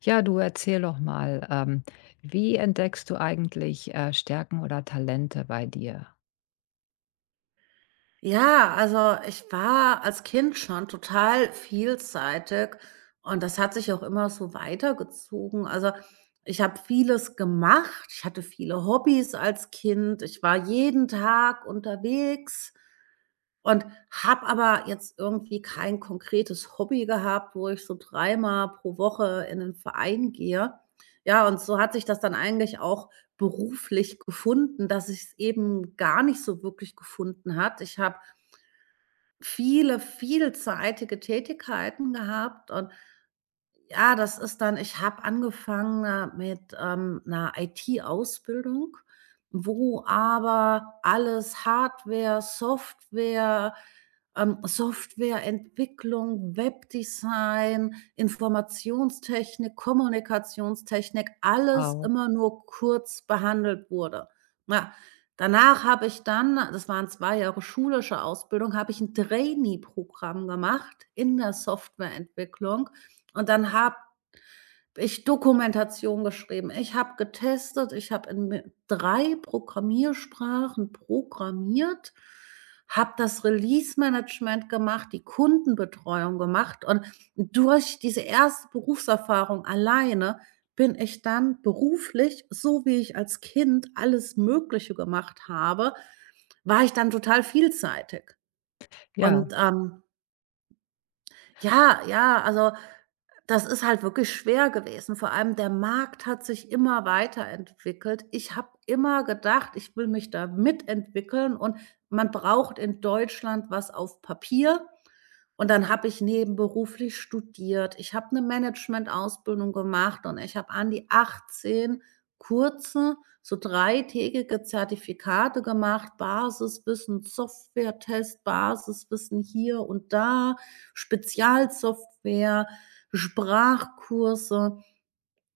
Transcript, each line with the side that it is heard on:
left: Ja, du, erzähl doch mal, wie entdeckst du eigentlich, Stärken oder Talente bei dir?
right: Ja, also ich war als Kind schon total vielseitig und das hat sich auch immer so weitergezogen. Also ich habe vieles gemacht, ich hatte viele Hobbys als Kind, ich war jeden Tag unterwegs und habe aber jetzt irgendwie kein konkretes Hobby gehabt, wo ich so dreimal pro Woche in den Verein gehe. Ja, und so hat sich das dann eigentlich auch beruflich gefunden, dass ich es eben gar nicht so wirklich gefunden hat. Ich habe vielseitige Tätigkeiten gehabt und ja, das ist dann ich habe angefangen, mit, 'ner IT-Ausbildung, wo aber alles Hardware, Software, Softwareentwicklung, Webdesign, Informationstechnik, Kommunikationstechnik, alles
left: Wow.
right: immer nur kurz behandelt wurde. Ja, danach habe ich dann das waren 2 Jahre schulische Ausbildung, habe ich ein Trainee-Programm gemacht in der Softwareentwicklung und dann habe ich Dokumentation geschrieben. Ich habe getestet. Ich habe in mi 3 Programmiersprachen programmiert, habe das Release-Management gemacht, die Kundenbetreuung gemacht und durch diese erste Berufserfahrung alleine bin ich dann beruflich, so wie ich als Kind alles Mögliche gemacht habe, war ich dann total vielseitig.
left: Ja,
right: Und, ja, ja, also das ist halt wirklich schwer gewesen. Vor allem der Markt hat sich immer weiterentwickelt. Ich habe immer gedacht, ich will mich da mitentwickeln und man braucht in Deutschland was auf Papier. Und dann habe ich nebenberuflich studiert. Ich habe 'ne Managementausbildung gemacht und ich habe an die 18 kurze, so dreitägige Zertifikate gemacht, Basiswissen, Softwaretest, Basiswissen hier und da, Spezialsoftware, Sprachkurse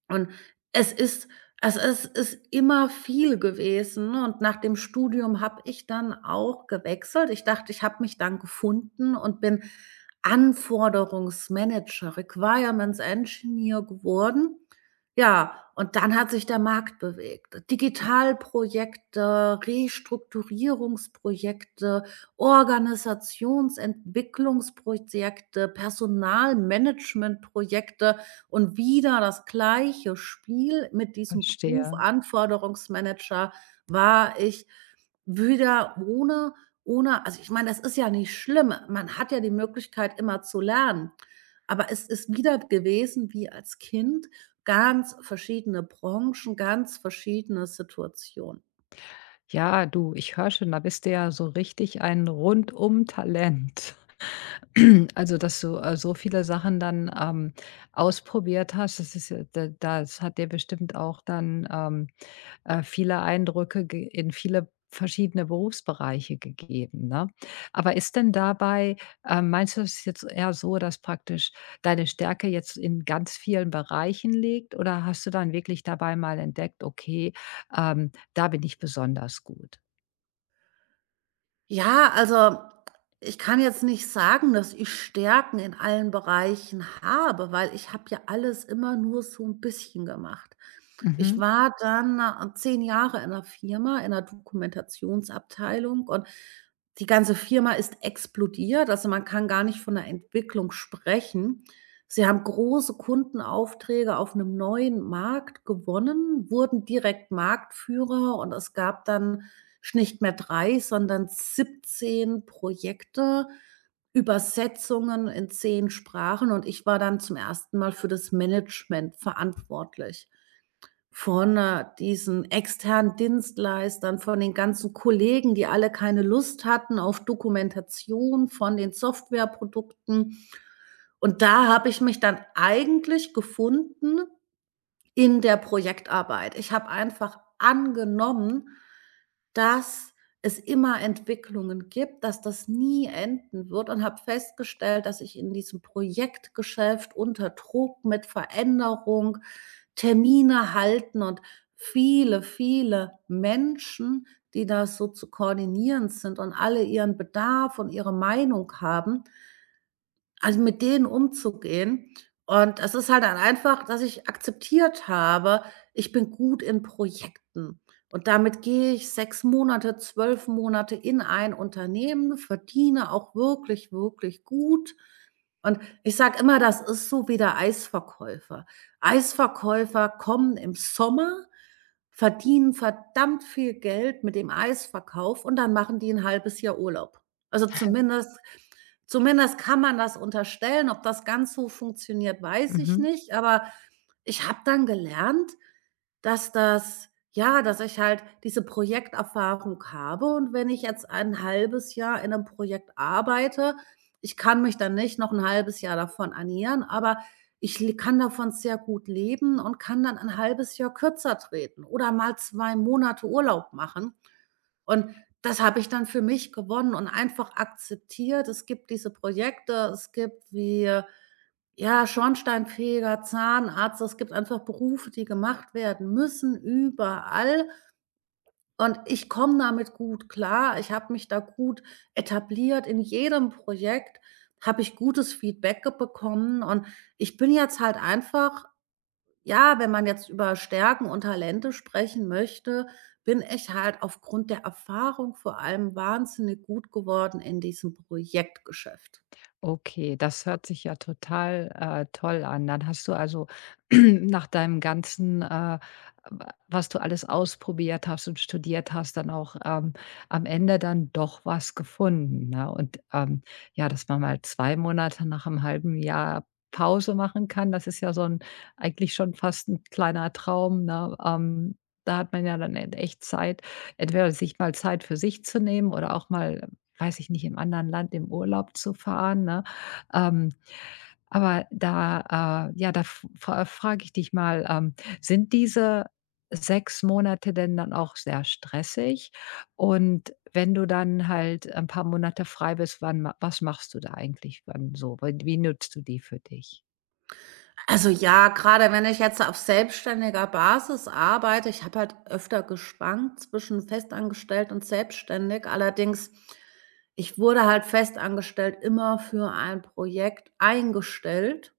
right: und es ist also, es ist immer viel gewesen, ne, und nach dem Studium habe ich dann auch gewechselt. Ich dachte, ich habe mich dann gefunden und bin Anforderungsmanager, Requirements Engineer geworden. Ja, und dann hat sich der Markt bewegt. Digitalprojekte, Restrukturierungsprojekte, Organisationsentwicklungsprojekte, Personalmanagementprojekte und wieder das gleiche Spiel mit diesem Beruf
left: verstehe.
right: Anforderungsmanager war ich wieder ohne also, ich meine, das ist ja nicht schlimm. Man hat ja die Möglichkeit, immer zu lernen. Aber es ist wieder gewesen wie als Kind, ganz verschiedene Branchen, ganz verschiedene Situationen.
left: Ja, du, ich höre schon, da bist du ja so richtig ein Rundum-Talent. Also, dass du, so viele Sachen dann, ausprobiert hast, das ist ja da das hat dir bestimmt auch dann, viele Eindrücke ge in viele verschiedene Berufsbereiche gegeben, ne? Aber ist denn dabei meinst du, es jetzt eher so, dass praktisch deine Stärke jetzt in ganz vielen Bereichen liegt, oder hast du dann wirklich dabei mal entdeckt: „Okay, da bin ich besonders gut?“
right: Ja, also ich kann jetzt nicht sagen, dass ich Stärken in allen Bereichen habe, weil ich habe ja alles immer nur so ein bisschen gemacht. Ich
left: Mhm,
right: war dann, 10 Jahre in einer Firma, in 'ner Dokumentationsabteilung und die ganze Firma ist explodiert. Also, man kann gar nicht von 'ner Entwicklung sprechen. Sie haben große Kundenaufträge auf einem neuen Markt gewonnen, wurden direkt Marktführer und es gab dann nicht mehr 3, sondern 17 Projekte, Übersetzungen in 10 Sprachen und ich war dann zum ersten Mal für das Management verantwortlich von, diesen externen Dienstleistern, von den ganzen Kollegen, die alle keine Lust hatten auf Dokumentation von den Softwareprodukten. Und da habe ich mich dann eigentlich gefunden in der Projektarbeit. Ich habe einfach angenommen, dass es immer Entwicklungen gibt, dass das nie enden wird und habe festgestellt, dass ich in diesem Projektgeschäft unter Druck mit Veränderung, Termine halten und viele Menschen, die das so zu koordinieren sind und alle ihren Bedarf und ihre Meinung haben, also, mit denen umzugehen. Und es ist halt dann einfach, dass ich akzeptiert habe, ich bin gut in Projekten. Und damit gehe ich 6 Monate, 12 Monate in ein Unternehmen, verdiene auch wirklich gut. Und ich sage immer, das ist so wie der Eisverkäufer. Eisverkäufer kommen im Sommer, verdienen verdammt viel Geld mit dem Eisverkauf und dann machen die ein halbes Jahr Urlaub. Also, zumindest Zumindest kann man das unterstellen. Ob das ganz so funktioniert, weiß ich
left: mhm.
right: nicht. Aber ich habe dann gelernt, dass das ja, dass ich halt diese Projekterfahrung habe und wenn ich jetzt ein halbes Jahr in einem Projekt arbeite, ich kann mich dann nicht noch ein halbes Jahr davon ernähren, aber ich le kann davon sehr gut leben und kann dann ein halbes Jahr kürzer treten oder mal 2 Monate Urlaub machen. Und das habe ich dann für mich gewonnen und einfach akzeptiert. Es gibt diese Projekte, es gibt wie, ja, Schornsteinfeger, Zahnarzt, es gibt einfach Berufe, die gemacht werden müssen, überall. Und ich komme damit gut klar. Ich habe mich da gut etabliert. In jedem Projekt habe ich gutes Feedback ge bekommen und ich bin jetzt halt einfach ja, wenn man jetzt über Stärken und Talente sprechen möchte, bin ich halt aufgrund der Erfahrung vor allem wahnsinnig gut geworden in diesem Projektgeschäft.
left: Okay, das hört sich ja total, toll an. Dann hast du also nach deinem ganzen, w was du alles ausprobiert hast und studiert hast, dann auch, am Ende dann doch was gefunden, ne? Und, ja, dass man mal 2 Monate nach einem halben Jahr Pause machen kann, das ist ja so ein eigentlich schon fast ein kleiner Traum, ne? Da hat man ja dann e echt Zeit, entweder sich mal Zeit für sich zu nehmen oder auch mal, weiß ich nicht, im anderen Land im Urlaub zu fahren, ne? Ähm, da frage ich dich mal, sind diese 6 Monate denn dann auch sehr stressig? Und wenn du dann halt ein paar Monate frei bist, wann ma was machst du da eigentlich wann so? Weil wie nutzt du die für dich?
right: Also ja, gerade wenn ich jetzt auf selbstständiger Basis arbeite ich habe halt öfter geschwankt zwischen festangestellt und selbstständig. Allerdings, ich wurde halt festangestellt immer für ein Projekt eingestellt.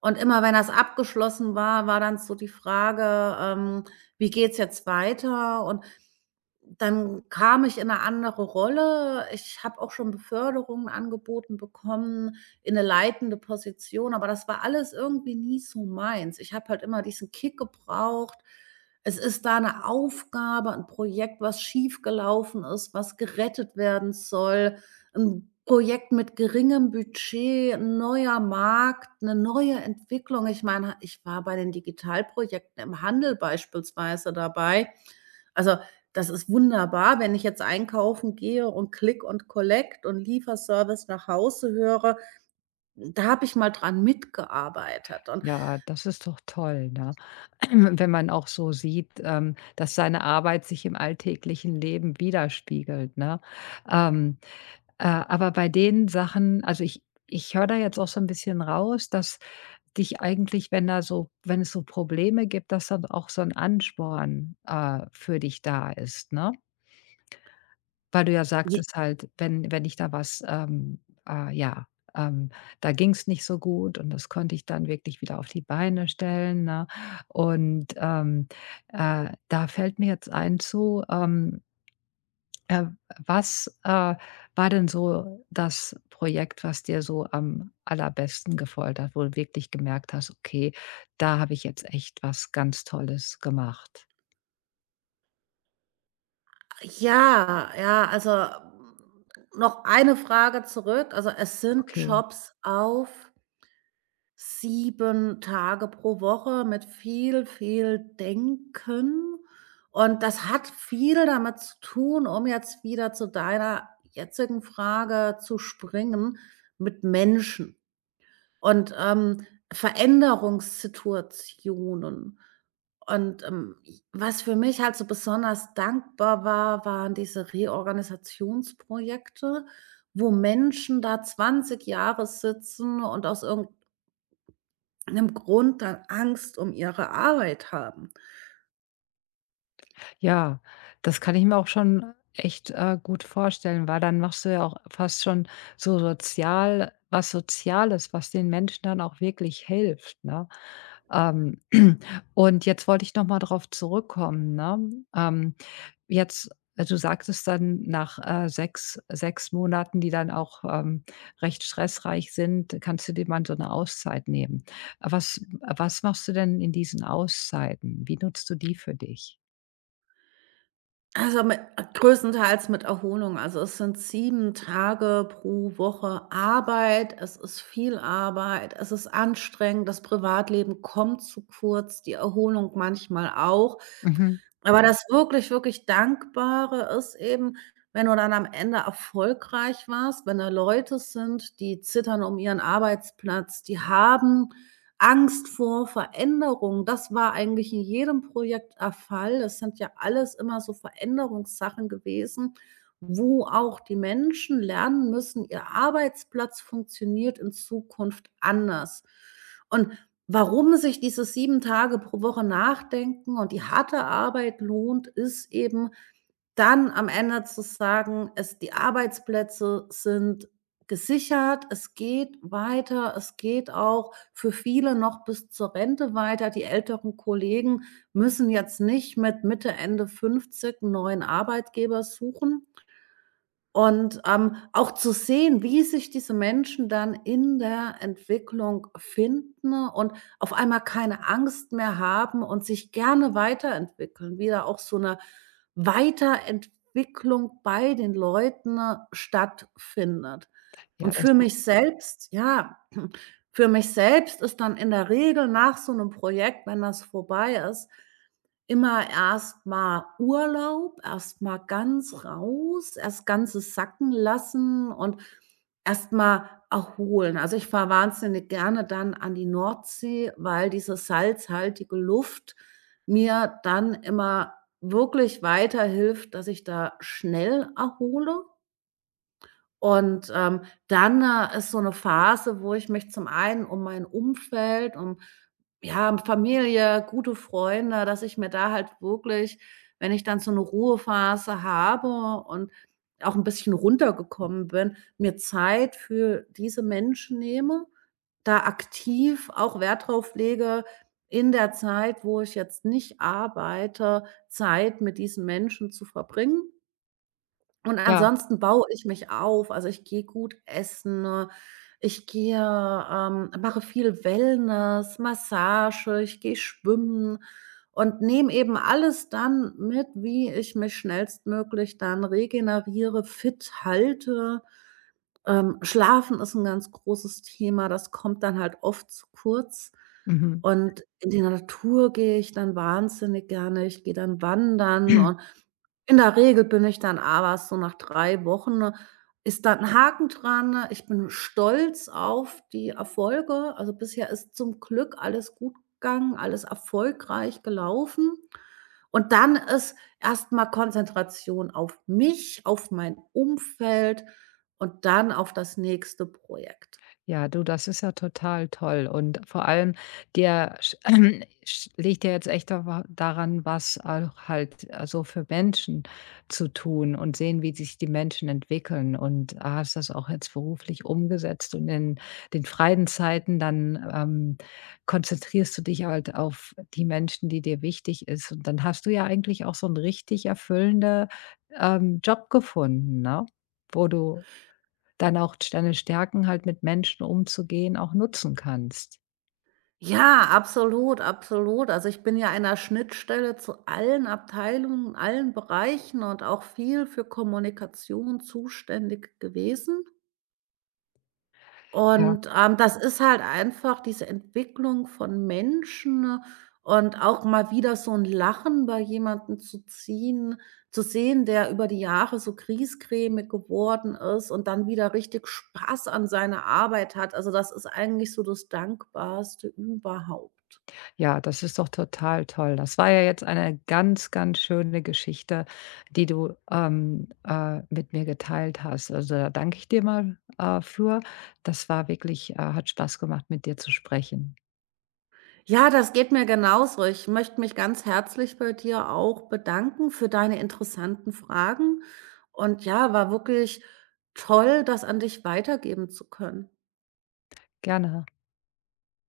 right: Und immer wenn das abgeschlossen war, war dann so die Frage, „Wie geht's jetzt weiter?“ Und dann kam ich in eine andere Rolle. Ich habe auch schon Beförderungen angeboten bekommen in eine leitende Position, aber das war alles irgendwie nie so meins. Ich habe halt immer diesen Kick gebraucht. Es ist da eine Aufgabe, ein Projekt, was schiefgelaufen ist, was gerettet werden soll, ein Projekt mit geringem Budget, 'n neuer Markt, eine neue Entwicklung. Ich meine, ich war bei den Digitalprojekten im Handel beispielsweise dabei. Also das ist wunderbar, wenn ich jetzt einkaufen gehe und Click und Collect und Lieferservice nach Hause höre. Da habe ich mal dran mitgearbeitet und
left: Ja, das ist doch toll, ne? Wenn man auch so sieht, dass seine Arbeit sich im alltäglichen Leben widerspiegelt, ne? Ähm, aber bei den Sachen, ich höre da jetzt auch so ein bisschen raus, dass dich eigentlich, wenn es so Probleme gibt, dass dann auch so ein Ansporn, für dich da ist, ne? Weil du ja
right: j
left: sagtest halt, wenn ich da was, äh, ja, ähm, da ging's nicht so gut und das konnte ich dann wirklich wieder auf die Beine stellen, ne? Und, da fällt mir jetzt ein zu, äh, was, war denn so das Projekt, was dir so am allerbesten gefolgt hat, wo du wirklich gemerkt hast: „Okay, da habe ich jetzt echt was ganz Tolles gemacht?“
right: ja, ja, also, noch eine Frage zurück. Also, es sind
left: Okay.
right: Jobs auf 7 Tage pro Woche mit viel Denken und das hat viel damit zu tun, um jetzt wieder zu deiner jetzigen Frage zu springen, mit Menschen. Und, Veränderungssituationen. Und, was für mich halt so besonders dankbar war, waren diese Reorganisationsprojekte, wo Menschen da 20 Jahre sitzen und aus irgendeinem Grund dann Angst um ihre Arbeit haben.
left: Ja, das kann ich mir auch schon echt, gut vorstellen, weil dann machst du ja auch fast schon so sozial was Soziales, was den Menschen dann auch wirklich hilft, ne? Ähm, und jetzt wollte ich noch mal drauf zurückkommen, ne? Ähm, jetzt Du sagtest dann nach, sechs 6 Monaten, die dann auch, recht stressreich sind, kannst du dir mal so eine Auszeit nehmen. Was machst du denn in diesen Auszeiten? Wie nutzt du die für dich?
right: Also, mit größtenteils mit Erholung. Also, es sind 7 Tage pro Woche Arbeit. Es ist viel Arbeit. Es ist anstrengend. Das Privatleben kommt zu kurz, die Erholung manchmal auch.
left: Mhm.
right: Aber das wirklich Dankbare ist eben, wenn du dann am Ende erfolgreich warst, wenn da Leute sind, die zittern um ihren Arbeitsplatz, die haben Angst vor Veränderung. Das war eigentlich in jedem Projekt der Fall. Das sind ja alles immer so Veränderungssachen gewesen, wo auch die Menschen lernen müssen, ihr Arbeitsplatz funktioniert in Zukunft anders. Und warum sich dieses 7 Tage pro Woche Nachdenken und die harte Arbeit lohnt, ist eben dann am Ende zu sagen, es die Arbeitsplätze sind gesichert, es geht weiter, es geht auch für viele noch bis zur Rente weiter. Die älteren Kollegen müssen jetzt nicht mit Mitte, Ende 50 'n neuen Arbeitgeber suchen. Und, auch zu sehen, wie sich diese Menschen dann in der Entwicklung finden und auf einmal keine Angst mehr haben und sich gerne weiterentwickeln, wieder auch so eine Weiterentwicklung bei den Leuten stattfindet.
left: Ja,
right: Und
left: das
right: für mich selbst ja, für mich selbst ist dann in der Regel nach so einem Projekt, wenn das vorbei ist immer erst mal Urlaub, erst mal ganz raus, erst Ganzes sacken lassen und erst mal erholen. Also, ich fahre wahnsinnig gerne dann an die Nordsee, weil diese salzhaltige Luft mir dann immer wirklich weiterhilft, dass ich da schnell erhole. Und, dann, ist so eine Phase, wo ich mich zum einen um mein Umfeld, um, ja, um Familie, gute Freunde dass ich mir da halt wirklich, wenn ich dann so eine Ruhephase habe und auch ein bisschen runtergekommen bin, mir Zeit für diese Menschen nehme, da aktiv auch Wert drauf lege, in der Zeit, wo ich jetzt nicht arbeite, Zeit mit diesen Menschen zu verbringen. Und
left: ja.
right: ansonsten baue ich mich auf. Also, ich gehe gut essen, ich gehe mache viel Wellness, Massage, ich gehe schwimmen und nehme eben alles dann mit, wie ich mich schnellstmöglich dann regeneriere, fit halte. Schlafen ist ein ganz großes Thema, das kommt dann halt oft zu kurz.
left: Mhm.
right: Und in die Natur gehe ich dann wahnsinnig gerne. Ich gehe dann wandern und in der Regel bin ich dann aber so nach 3 Wochen ne, ist dann 'n Haken dran. Ne? Ich bin stolz auf die Erfolge. Also, bisher ist zum Glück alles gut gegangen, alles erfolgreich gelaufen. Und dann ist erst mal Konzentration auf mich, auf mein Umfeld und dann auf das nächste Projekt.
left: Ja, du, das ist ja total toll, und vor allem dir sch sch liegt ja jetzt echt da daran, was auch halt, so für Menschen zu tun und sehen, wie sich die Menschen entwickeln, und hast das auch jetzt beruflich umgesetzt, und in den freien Zeiten dann, konzentrierst du dich halt auf die Menschen, die dir wichtig ist, und dann hast du ja eigentlich auch so 'n richtig erfüllende, Job gefunden, ne? Wo du dann auch deine Stärken, halt mit Menschen umzugehen, auch nutzen kannst.
right: Ja, absolut, absolut. Also, ich bin ja an 'ner Schnittstelle zu allen Abteilungen, allen Bereichen und auch viel für Kommunikation zuständig gewesen.
left: Ja,
right: Und, das ist halt einfach diese Entwicklung von Menschen und auch mal wieder so ein Lachen bei jemandem zu ziehen zu sehen, der über die Jahre so griesgrämig geworden ist und dann wieder richtig Spaß an seiner Arbeit hat. Also, das ist eigentlich so das Dankbarste überhaupt.
left: ja, das ist doch total toll. Das war ja jetzt eine ganz, ganz schöne Geschichte, die du, mit mir geteilt hast. Also, da danke ich dir mal, für. Das war wirklich hat Spaß gemacht, mit dir zu sprechen.
right: Ja, das geht mir genauso. Ich möchte mich ganz herzlich bei dir auch bedanken für deine interessanten Fragen. Und ja, war wirklich toll, das an dich weitergeben zu können.
left: Gerne.